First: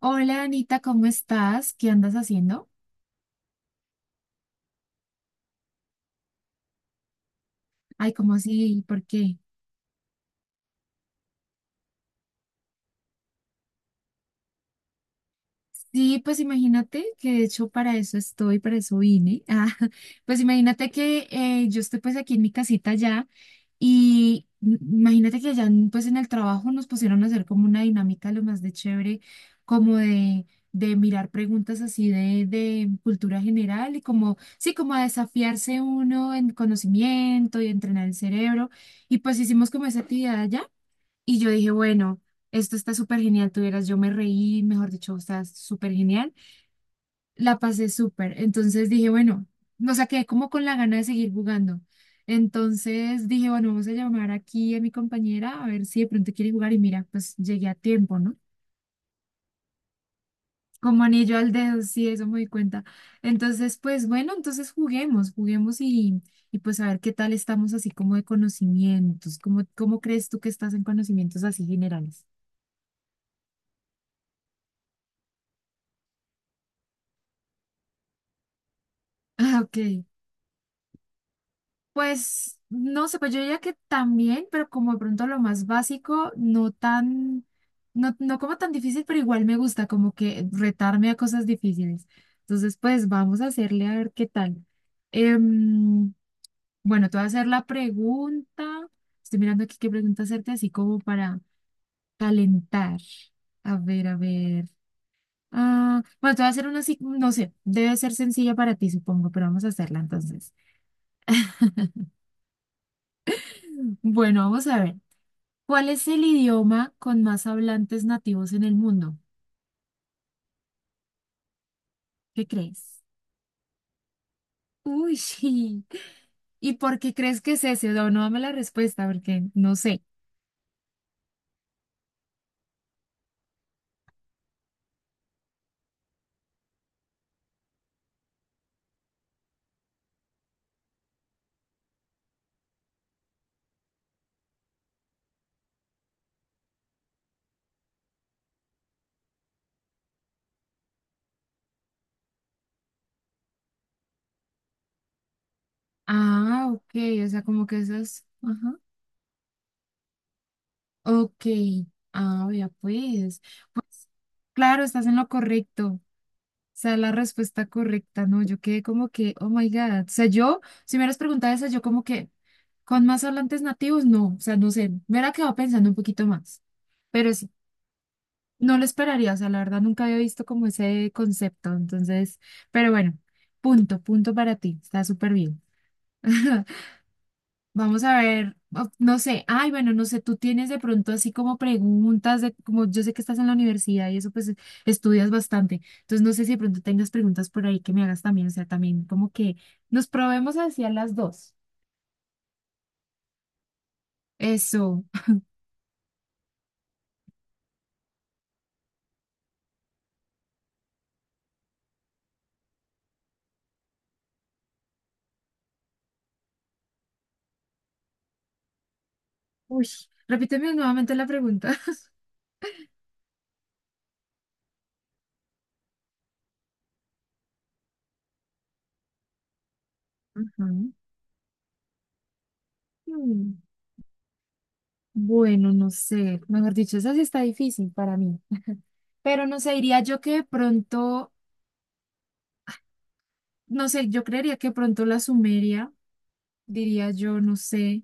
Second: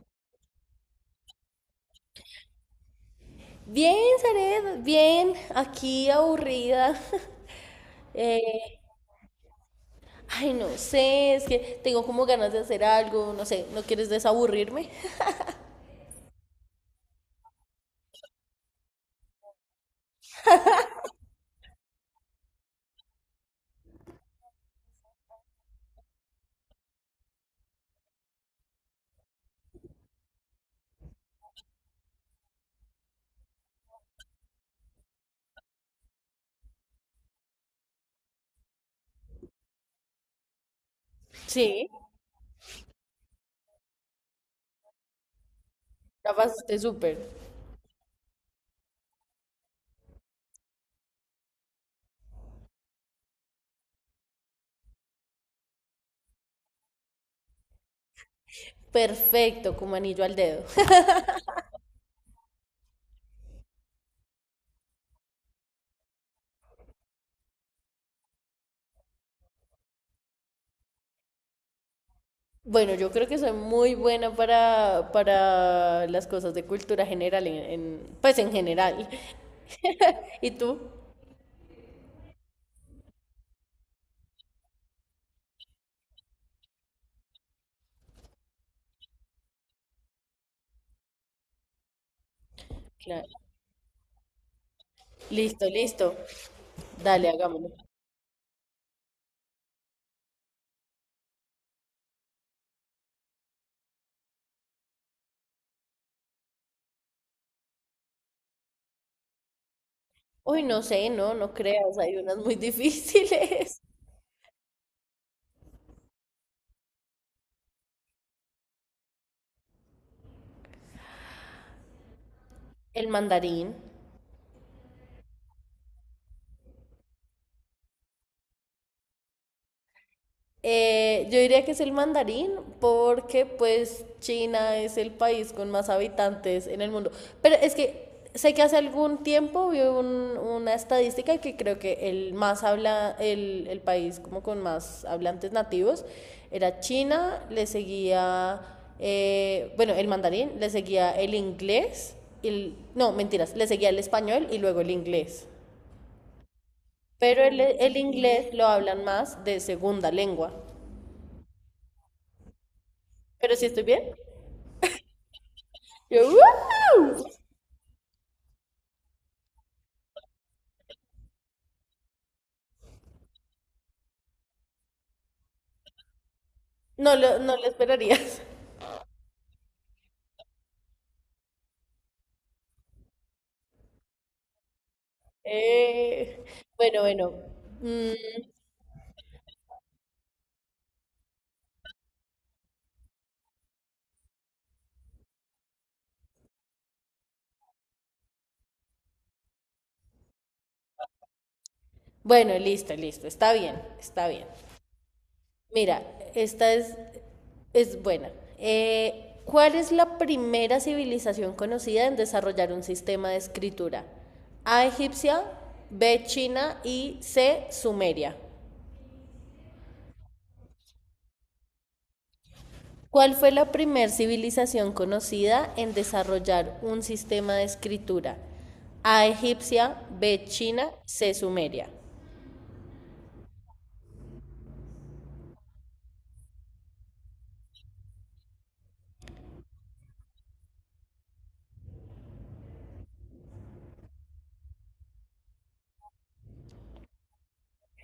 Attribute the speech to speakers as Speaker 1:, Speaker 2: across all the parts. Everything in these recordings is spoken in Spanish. Speaker 1: Hola Anita, ¿cómo estás? ¿Qué andas haciendo?
Speaker 2: Bien, Zaret, bien, aquí aburrida.
Speaker 1: Ay, ¿cómo
Speaker 2: Eh,
Speaker 1: así? ¿Por qué?
Speaker 2: Ay, no sé, es que tengo como ganas de hacer algo, no sé, ¿no quieres desaburrirme?
Speaker 1: Sí, pues imagínate que de hecho para eso estoy, para eso vine. Ah, pues imagínate que yo estoy pues aquí en mi casita ya y imagínate que allá pues en el trabajo nos pusieron a hacer como una dinámica lo más de chévere, como de mirar preguntas así de cultura general y como, sí, como a desafiarse uno en conocimiento y entrenar el cerebro. Y pues hicimos como esa actividad allá. Y yo dije,
Speaker 2: Sí,
Speaker 1: bueno, esto está súper genial, tuvieras, yo me reí, mejor dicho, está súper genial.
Speaker 2: ya pasaste súper.
Speaker 1: La pasé súper. Entonces dije, bueno, no sea, quedé como con la gana de seguir jugando. Entonces dije, bueno, vamos a llamar aquí a mi compañera a ver si de pronto quiere jugar. Y mira, pues llegué a tiempo, ¿no?
Speaker 2: Perfecto, como anillo al dedo.
Speaker 1: Como anillo al dedo, sí, eso me di cuenta. Entonces, pues bueno, entonces juguemos, juguemos y pues a ver qué tal estamos así como de conocimientos. ¿Cómo crees tú que estás en conocimientos así generales?
Speaker 2: Bueno, yo creo que soy muy buena para las cosas de cultura general, pues en general.
Speaker 1: Ah, ok.
Speaker 2: ¿Y tú?
Speaker 1: Pues no sé, pues yo diría que también, pero como de pronto lo más básico, no como tan difícil, pero igual me gusta como que retarme a cosas difíciles. Entonces, pues
Speaker 2: Claro.
Speaker 1: vamos a hacerle a ver qué tal.
Speaker 2: Listo,
Speaker 1: Em,
Speaker 2: listo.
Speaker 1: bueno, te voy a
Speaker 2: Dale,
Speaker 1: hacer la
Speaker 2: hagámoslo.
Speaker 1: pregunta. Estoy mirando aquí qué pregunta hacerte, así como para calentar. A ver, a ver. Ah, bueno, te voy a hacer una así, no sé, debe ser sencilla para ti, supongo, pero vamos a hacerla entonces.
Speaker 2: Uy, no sé, no, no creas, hay unas muy difíciles.
Speaker 1: Bueno, vamos a ver. ¿Cuál es el idioma con más hablantes nativos en el mundo? ¿Qué crees?
Speaker 2: El mandarín.
Speaker 1: Uy, sí. ¿Y por qué crees que es ese? No, no dame la respuesta porque no sé.
Speaker 2: Yo diría que es el mandarín porque pues China es el país con más habitantes en el mundo. Pero es que sé que hace algún tiempo vi una estadística que creo que el país como con más hablantes nativos era China, le seguía, bueno, el mandarín, le seguía el inglés, el, no, mentiras, le seguía el español y luego el inglés.
Speaker 1: Ah, ok, o sea,
Speaker 2: Pero el,
Speaker 1: como que eso
Speaker 2: el
Speaker 1: es.
Speaker 2: inglés lo
Speaker 1: Ajá.
Speaker 2: hablan más de segunda lengua.
Speaker 1: Ok, ah, ya pues.
Speaker 2: ¿Pero si estoy bien?
Speaker 1: Pues claro, estás en lo correcto. O
Speaker 2: Yo,
Speaker 1: sea, la respuesta correcta, ¿no? Yo quedé como que, oh my God. O sea, yo, si me hubieras preguntado eso, yo como que, ¿con más hablantes nativos? No, o sea, no sé. Me hubiera quedado pensando un poquito más.
Speaker 2: no
Speaker 1: Pero
Speaker 2: lo,
Speaker 1: sí,
Speaker 2: no lo esperarías."
Speaker 1: no lo esperaría, o sea, la verdad nunca había visto como ese concepto, entonces, pero bueno, punto, punto para ti, está súper bien.
Speaker 2: Eh, bueno, bueno.
Speaker 1: Vamos
Speaker 2: Mm,
Speaker 1: a ver, no sé, ay, bueno, no sé, tú tienes de pronto así como preguntas de, como yo sé que estás en la universidad y eso pues estudias bastante, entonces no sé si de pronto tengas preguntas por ahí que me hagas también, o sea, también como que nos probemos hacia las dos.
Speaker 2: bueno, listo, listo. Está bien, está bien.
Speaker 1: Eso.
Speaker 2: Mira, esta es buena. ¿Cuál es la primera civilización conocida en desarrollar un sistema de escritura? A egipcia, B china y C sumeria.
Speaker 1: Uy, repíteme nuevamente la pregunta.
Speaker 2: ¿Cuál fue la primer civilización conocida en desarrollar un sistema de escritura? A egipcia, B china,
Speaker 1: Ujú.
Speaker 2: C sumeria.
Speaker 1: Mm. Bueno, no sé, mejor dicho, esa sí está difícil para mí, pero no sé, diría yo que de pronto, no sé, yo creería que de pronto la Sumeria, diría yo, no sé.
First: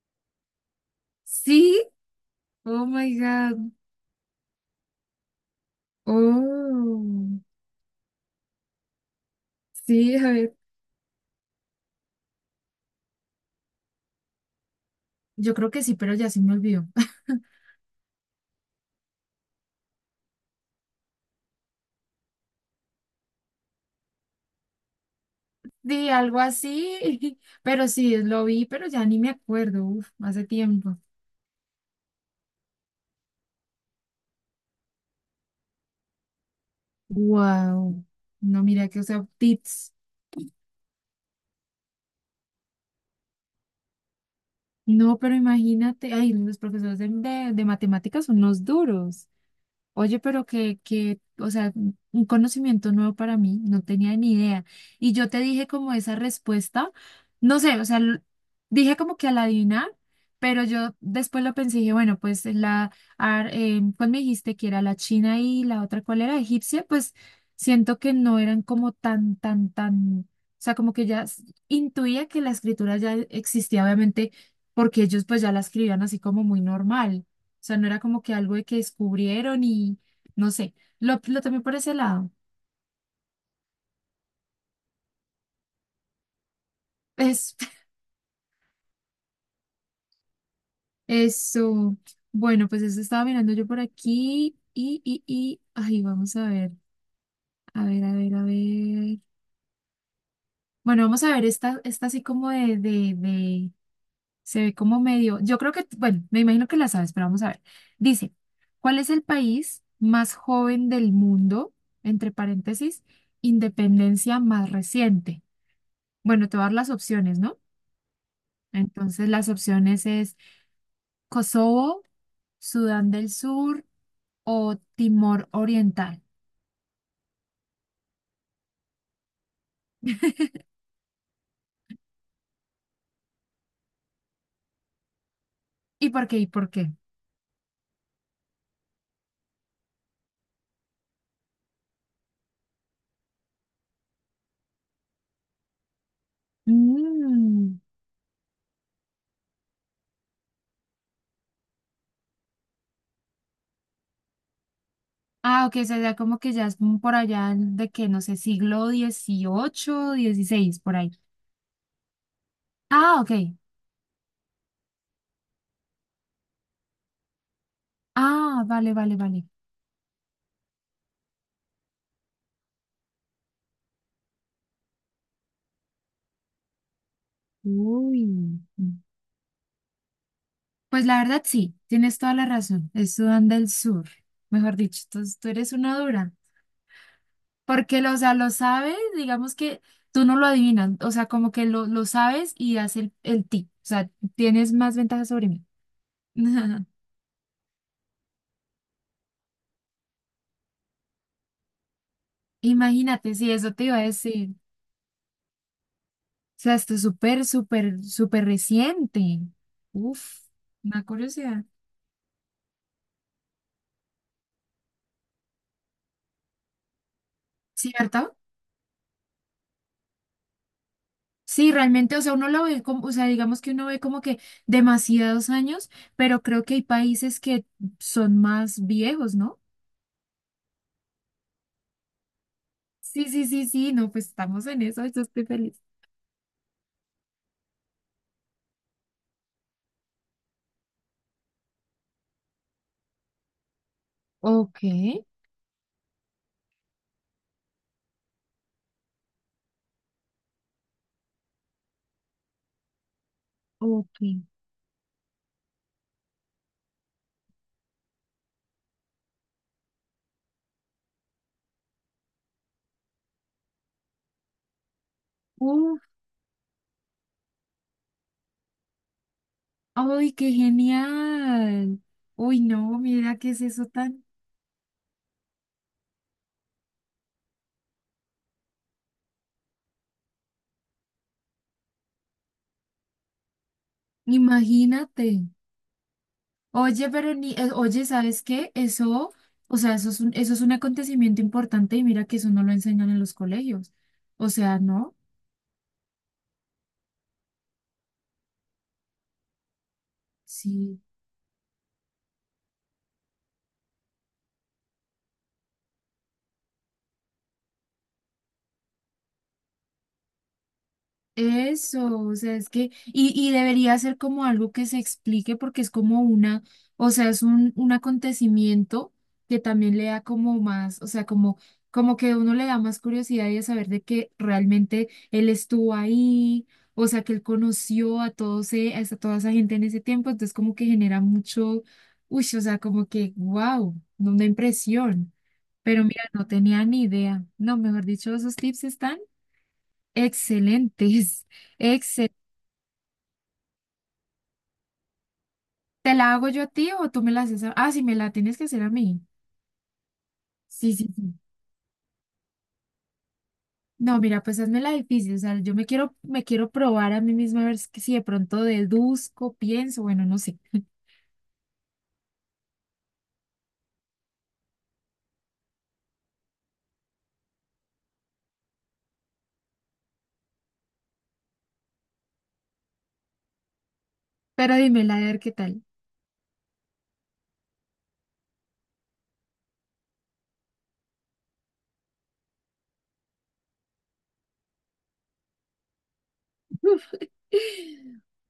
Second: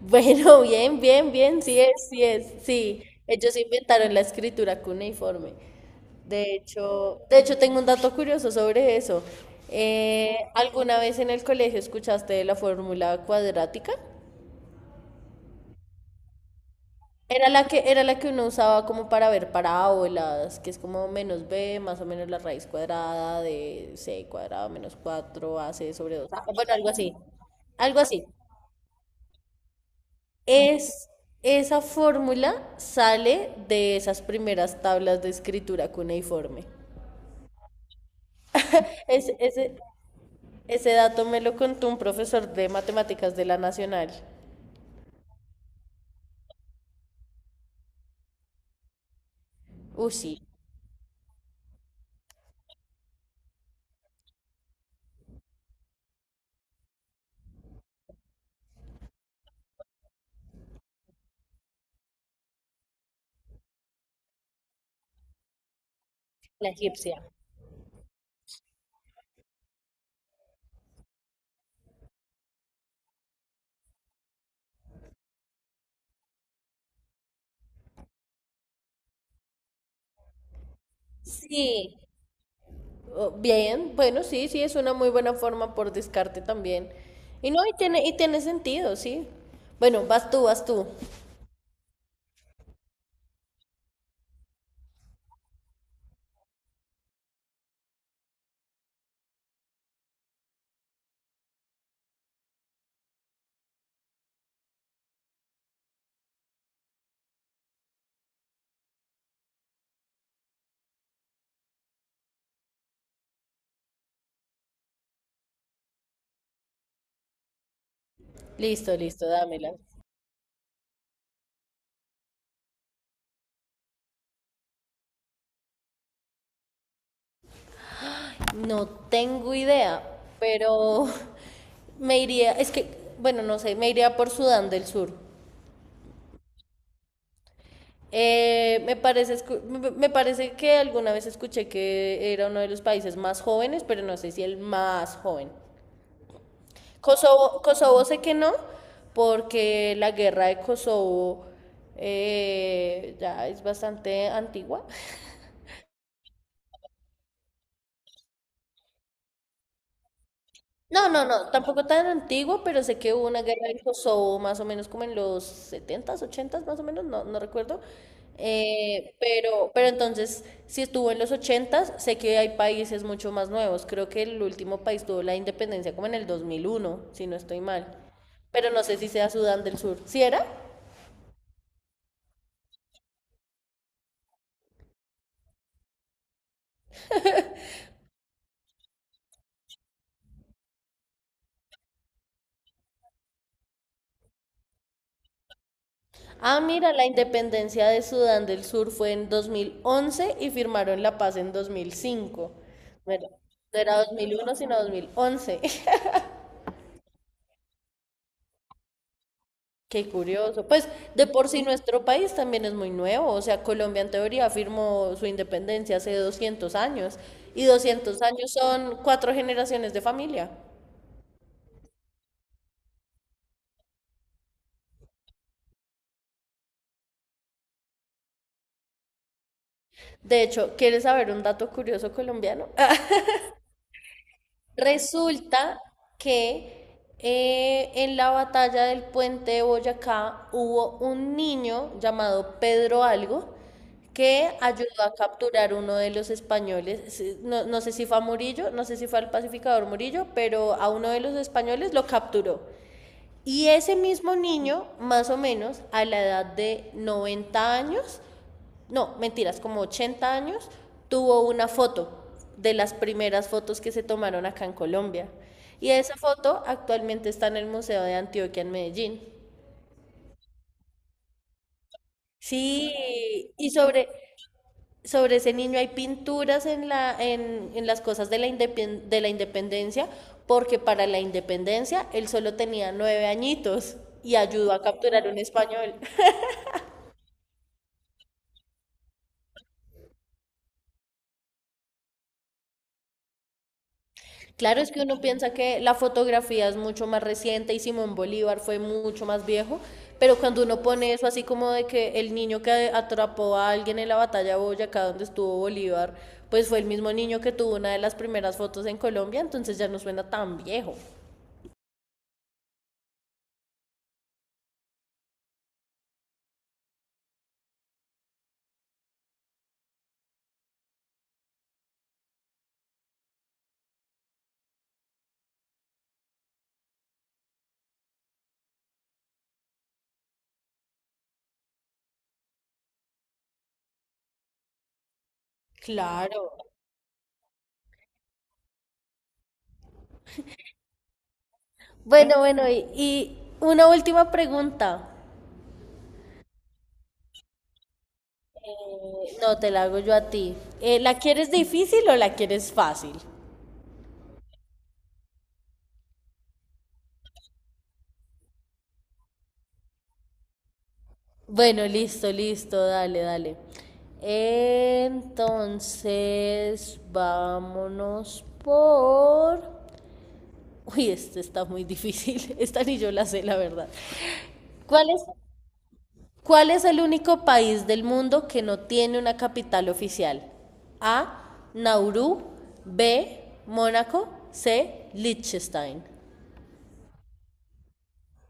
Speaker 2: Bueno, bien, bien, bien, sí
Speaker 1: Sí,
Speaker 2: es, sí es,
Speaker 1: oh
Speaker 2: sí.
Speaker 1: my
Speaker 2: Ellos
Speaker 1: God,
Speaker 2: inventaron la escritura cuneiforme. De hecho, de
Speaker 1: oh,
Speaker 2: hecho tengo un dato curioso sobre eso.
Speaker 1: sí, a ver,
Speaker 2: ¿Alguna vez en el colegio escuchaste de la fórmula cuadrática?
Speaker 1: yo creo que sí, pero ya se me olvidó.
Speaker 2: Era la que uno usaba como para ver parábolas, que es como menos b, más o menos la raíz cuadrada de c cuadrado menos 4 ac
Speaker 1: Sí,
Speaker 2: sobre 2.
Speaker 1: algo
Speaker 2: Bueno, algo
Speaker 1: así,
Speaker 2: así.
Speaker 1: pero
Speaker 2: Algo
Speaker 1: sí,
Speaker 2: así.
Speaker 1: lo vi, pero ya ni me acuerdo, uf, hace tiempo.
Speaker 2: Es, Esa fórmula sale de esas primeras tablas de escritura cuneiforme.
Speaker 1: Wow, no, mira que, o sea,
Speaker 2: Ese, ese,
Speaker 1: tips.
Speaker 2: ese dato me lo contó un profesor de matemáticas de la Nacional.
Speaker 1: No, pero imagínate, ay, los profesores de matemáticas son los duros.
Speaker 2: Uy,
Speaker 1: Oye,
Speaker 2: sí,
Speaker 1: pero que, o sea, un conocimiento nuevo para mí, no tenía ni idea. Y yo te dije como esa respuesta, no sé, o sea, dije como que al adivinar, pero yo después lo pensé y dije, bueno, pues ¿cuál me dijiste que era la China y la otra, cuál era
Speaker 2: la
Speaker 1: egipcia? Pues
Speaker 2: egipcia.
Speaker 1: siento que no eran como tan, tan, tan, o sea, como que ya intuía que la escritura ya existía, obviamente, porque ellos pues ya la escribían así como muy normal sea, no era como que algo de que descubrieron y no sé, lo tomé por ese
Speaker 2: Sí,
Speaker 1: lado.
Speaker 2: oh, bien, bueno, sí, sí, es una muy buena forma por descarte también. Y
Speaker 1: Es,
Speaker 2: no, y tiene sentido, sí. Bueno, vas tú, vas tú.
Speaker 1: Eso. Bueno, pues eso estaba mirando yo por aquí y, ay, vamos a ver, a ver, a ver, a ver. Bueno, vamos a ver esta así como de, se ve como medio, yo creo que, bueno, me imagino que la sabes, pero vamos a ver. Dice, ¿cuál es el país más joven del mundo? Entre paréntesis, independencia más reciente. Bueno, te voy a dar las opciones, ¿no?
Speaker 2: Listo, listo,
Speaker 1: Entonces las
Speaker 2: dámela.
Speaker 1: opciones es Kosovo, Sudán del Sur o Timor Oriental.
Speaker 2: No tengo idea, pero me iría, es que, bueno, no sé, me iría por Sudán del Sur.
Speaker 1: ¿Y por qué? ¿Y por qué?
Speaker 2: Me parece, me parece que alguna vez escuché que era uno de los países más jóvenes, pero no sé si el más joven. Kosovo,
Speaker 1: Mm.
Speaker 2: Kosovo sé que no, porque la guerra de Kosovo ya es bastante antigua.
Speaker 1: Ah, ok, o sea, ya como que ya es un por allá de que, no sé, siglo 18 16 por
Speaker 2: No,
Speaker 1: ahí.
Speaker 2: no, no, tampoco tan antigua, pero sé que
Speaker 1: Ah,
Speaker 2: hubo
Speaker 1: ok.
Speaker 2: una guerra de Kosovo más o menos como en los 70s, 80s más o menos, no, no recuerdo.
Speaker 1: Ah, vale, vale, vale.
Speaker 2: Pero entonces, si estuvo en los 80s, sé que hay países mucho más nuevos. Creo que el último país tuvo la independencia como en el 2001, si no estoy mal.
Speaker 1: Uy.
Speaker 2: Pero no sé si sea Sudán del Sur. ¿Sí era?
Speaker 1: Pues la verdad sí, tienes toda la razón. Es Sudán del Sur. Mejor dicho, tú eres una dura. Porque, o sea, lo sabes, digamos que tú no lo adivinas, o sea, como que lo sabes y das el tip, o sea, tienes más ventaja sobre mí.
Speaker 2: Ah, mira, la independencia de Sudán del Sur fue en 2011 y firmaron la paz en 2005. Bueno,
Speaker 1: Imagínate, si eso
Speaker 2: no
Speaker 1: te iba
Speaker 2: era
Speaker 1: a
Speaker 2: dos mil
Speaker 1: decir.
Speaker 2: uno sino 2011.
Speaker 1: O sea, esto es súper, súper, súper reciente.
Speaker 2: Qué
Speaker 1: Uf,
Speaker 2: curioso. Pues
Speaker 1: una
Speaker 2: de por sí
Speaker 1: curiosidad.
Speaker 2: nuestro país también es muy nuevo. O sea, Colombia en teoría firmó su independencia hace 200 años. Y 200
Speaker 1: ¿Cierto?
Speaker 2: años son cuatro generaciones de familia.
Speaker 1: Sí, realmente, o sea, uno lo ve como, o sea, digamos que uno ve como que demasiados años, pero creo que hay países que son más viejos, ¿no?
Speaker 2: De hecho, ¿quieres saber un dato curioso colombiano?
Speaker 1: Sí, sí, sí, sí, no, pues estamos en eso, yo estoy
Speaker 2: Resulta
Speaker 1: feliz.
Speaker 2: que en la batalla del puente de Boyacá hubo un niño llamado Pedro Algo que
Speaker 1: Ok.
Speaker 2: ayudó a capturar uno de los españoles, sí, no, no sé si fue a Murillo, no sé si fue al pacificador Murillo, pero a uno de los españoles lo capturó. Y ese
Speaker 1: Ok.
Speaker 2: mismo niño, más o menos a la edad de 90 años, no, mentiras, como 80 años, tuvo una foto de las primeras fotos que se tomaron acá en Colombia. Y
Speaker 1: Uf,
Speaker 2: esa foto actualmente está en el Museo de Antioquia en Medellín.
Speaker 1: ¡ay, qué genial! Uy,
Speaker 2: Sí,
Speaker 1: no, mira qué es
Speaker 2: y
Speaker 1: eso
Speaker 2: sobre,
Speaker 1: tan.
Speaker 2: sobre ese niño hay pinturas en las cosas de la indepen- de la independencia, porque para la independencia él solo tenía 9 añitos y ayudó a capturar
Speaker 1: Imagínate.
Speaker 2: un español.
Speaker 1: Oye, pero ni, oye, ¿sabes qué? Eso, o sea, eso es un acontecimiento importante y mira que eso no lo enseñan en los colegios. O sea,
Speaker 2: Claro, es que
Speaker 1: ¿no?
Speaker 2: uno piensa que la fotografía es mucho más reciente y Simón Bolívar fue mucho más viejo, pero cuando uno
Speaker 1: Sí.
Speaker 2: pone eso así como de que el niño que atrapó a alguien en la batalla de Boyacá donde estuvo Bolívar, pues fue el mismo niño que tuvo una de las primeras fotos en Colombia, entonces ya no suena tan viejo.
Speaker 1: Eso, o sea, es que, y debería ser como algo que se explique porque es como una, o sea, es un acontecimiento que también le da como más, o sea, como que uno le da más curiosidad y de saber de que realmente él estuvo ahí, o sea, que él conoció a todos, toda esa gente en ese tiempo, entonces como que genera mucho, uy, o sea, como que, wow, una impresión. Pero mira,
Speaker 2: Claro.
Speaker 1: no tenía ni idea. No, mejor dicho, esos tips están. Excelentes. Excel.
Speaker 2: Bueno, bueno, y una última pregunta.
Speaker 1: ¿Te la hago yo a ti o tú me la haces Ah, sí, me la tienes que hacer a mí.
Speaker 2: No, te la hago yo a ti.
Speaker 1: Sí, sí,
Speaker 2: ¿La
Speaker 1: sí.
Speaker 2: quieres difícil o la quieres fácil?
Speaker 1: No, mira, pues hazme la difícil. O sea, yo me quiero probar a mí misma a ver si de pronto deduzco, pienso, bueno, no sé.
Speaker 2: Bueno, listo, listo, dale, dale. Entonces, vámonos por... Uy, este está muy difícil. Esta ni yo la sé, la verdad.
Speaker 1: Pero
Speaker 2: ¿Cuál
Speaker 1: dímela a
Speaker 2: es,
Speaker 1: ver qué tal.
Speaker 2: ¿Cuál es el único país del mundo que no tiene una capital oficial? A. Nauru. B. Mónaco. C. Liechtenstein.
Speaker 1: Uf,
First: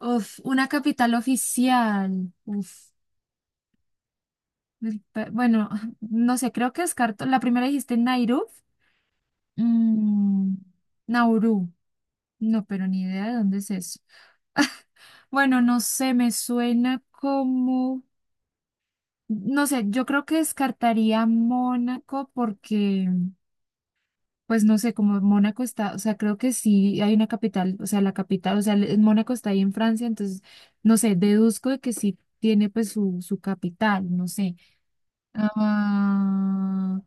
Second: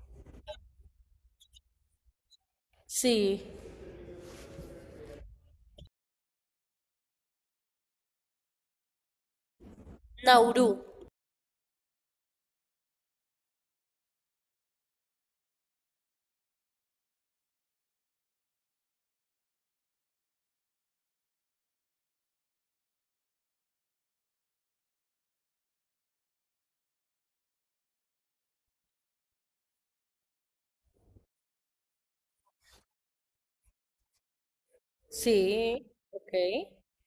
Speaker 1: Uf, una capital oficial. Uf.
Speaker 2: Sí.
Speaker 1: Bueno, no sé, creo que descarto. La primera dijiste Nairobi. Mm,
Speaker 2: Nauru.
Speaker 1: Nauru. No, pero ni idea de dónde es eso. Bueno, no sé, me suena como, no sé, yo creo que descartaría Mónaco porque, pues no sé, como Mónaco está, o sea, creo que sí hay una capital, o sea, la capital, o sea, Mónaco está ahí en Francia, entonces, no sé, deduzco de que sí tiene pues su capital, no sé.
Speaker 2: Sí. Ok.
Speaker 1: Ah,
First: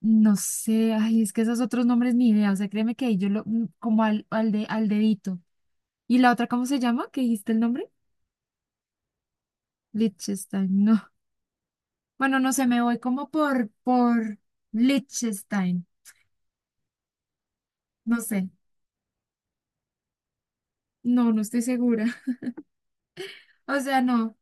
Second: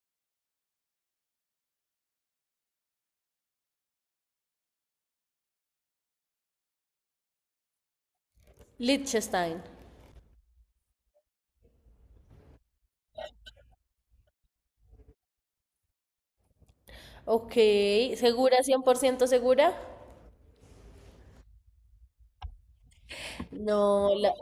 Speaker 1: no sé, ay, es que esos otros nombres ni idea, o sea, créeme que ahí yo lo, como al dedito. ¿Y la otra, cómo se llama? ¿Qué dijiste el nombre?
Speaker 2: Liechtenstein.
Speaker 1: Liechtenstein, no. Bueno, no sé, me voy como por Liechtenstein.
Speaker 2: Ok,
Speaker 1: No sé.
Speaker 2: ¿segura, 100% segura?
Speaker 1: No, no estoy segura. O sea,
Speaker 2: No,
Speaker 1: no.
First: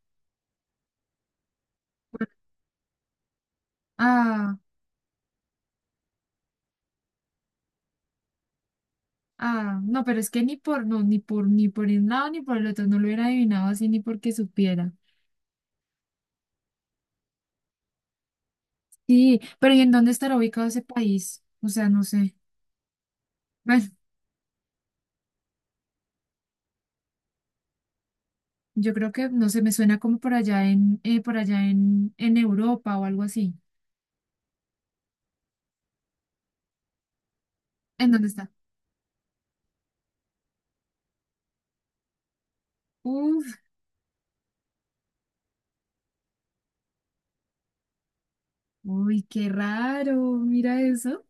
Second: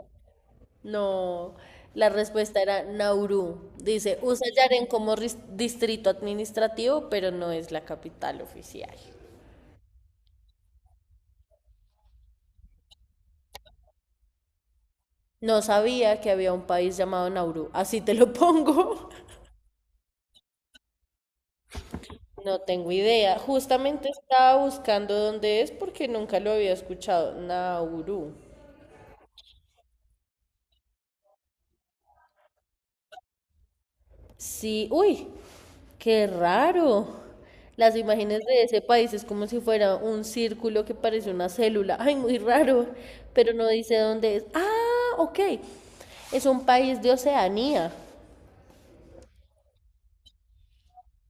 Speaker 2: no, la respuesta era Nauru. Dice, usa
Speaker 1: Ah,
Speaker 2: Yaren como distrito administrativo, pero no es la capital oficial.
Speaker 1: ah, no, pero es que ni por, no, ni por, ni por un lado ni por el otro. No lo hubiera adivinado así ni porque supiera.
Speaker 2: No sabía que había un país llamado Nauru, así te lo pongo.
Speaker 1: Sí, pero ¿y en dónde estará ubicado ese país? O sea, no sé.
Speaker 2: No tengo idea.
Speaker 1: Bueno,
Speaker 2: Justamente estaba buscando dónde es porque nunca lo había escuchado. Nauru.
Speaker 1: yo creo que, no sé, me suena como por allá en, por allá en Europa o algo así.
Speaker 2: Sí, uy, qué raro. Las
Speaker 1: ¿En dónde
Speaker 2: imágenes
Speaker 1: está?
Speaker 2: de ese país es como si fuera un círculo que parece una célula. Ay, muy raro, pero
Speaker 1: Uf,
Speaker 2: no dice dónde es. Ah, ok. Es un país de Oceanía.
Speaker 1: uy, qué raro. Mira eso.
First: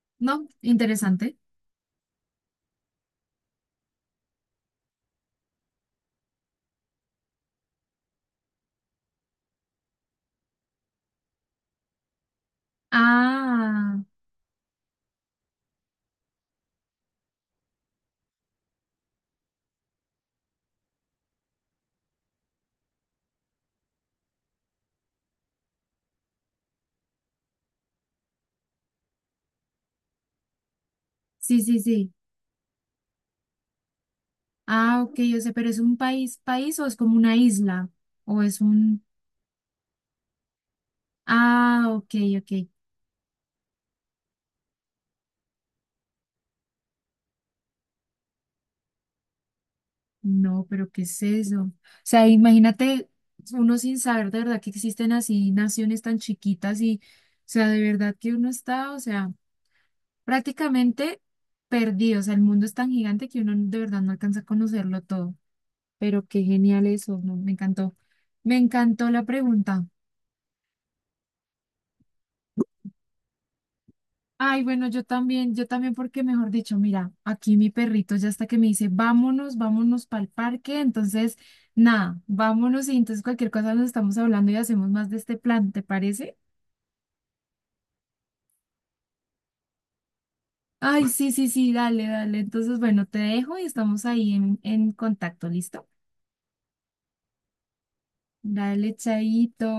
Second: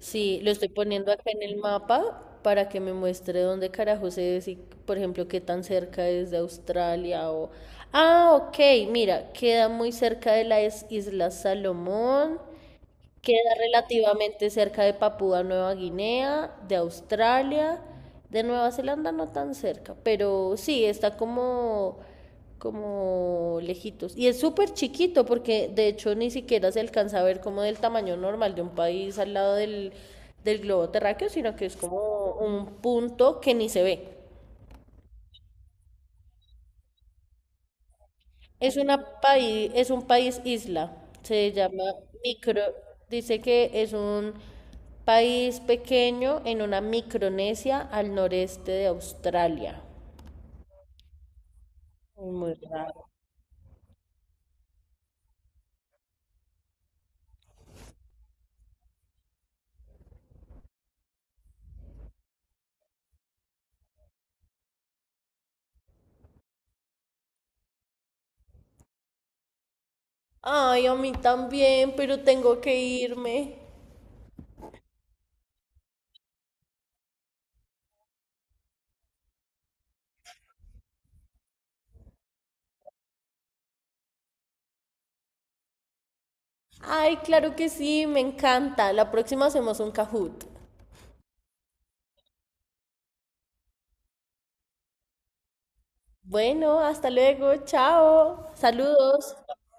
Speaker 2: Sí,
Speaker 1: No,
Speaker 2: lo estoy poniendo acá
Speaker 1: interesante.
Speaker 2: en el mapa para que me muestre dónde carajos es y, por ejemplo, qué tan cerca es de Australia o... Ah, ok, mira, queda muy cerca de las Islas Salomón, queda
Speaker 1: Ah.
Speaker 2: relativamente cerca de Papúa Nueva Guinea, de Australia, de Nueva Zelanda no tan cerca, pero sí, está como lejitos. Y es súper chiquito porque de hecho ni siquiera se alcanza a ver como del tamaño normal de un país al lado del globo terráqueo, sino
Speaker 1: Sí,
Speaker 2: que es
Speaker 1: sí, sí.
Speaker 2: como un punto que ni se ve.
Speaker 1: Ah, ok, yo sé, pero ¿es un país, país o es como una isla? ¿O es
Speaker 2: Es
Speaker 1: un...
Speaker 2: una país, es un país isla, se
Speaker 1: Ah,
Speaker 2: llama
Speaker 1: ok,
Speaker 2: micro,
Speaker 1: ok.
Speaker 2: dice que es un país pequeño en una Micronesia al noreste de Australia.
Speaker 1: No, pero ¿qué es eso? O sea,
Speaker 2: Muy
Speaker 1: imagínate
Speaker 2: raro.
Speaker 1: uno sin saber de verdad que existen así naciones tan chiquitas y, o sea, de verdad que uno está, o sea, prácticamente perdido. O sea, el mundo es tan gigante que uno de verdad no alcanza a conocerlo todo. Pero qué genial eso, ¿no? Me encantó. Me encantó la pregunta.
Speaker 2: Ay, a mí también, pero tengo que irme.
Speaker 1: Ay, bueno, yo también, porque mejor dicho, mira, aquí mi perrito ya está que me dice, vámonos, vámonos para el parque. Entonces, nada, vámonos y entonces cualquier cosa nos estamos hablando y hacemos más de este plan, ¿te parece?
Speaker 2: Ay, claro que sí, me encanta. La próxima hacemos un Kahoot.
Speaker 1: Ay, sí, sí, sí, dale, dale. Entonces, bueno, te dejo y estamos ahí en contacto, ¿listo?
Speaker 2: Bueno, hasta luego, chao.
Speaker 1: Dale,
Speaker 2: Saludos.
Speaker 1: chaito.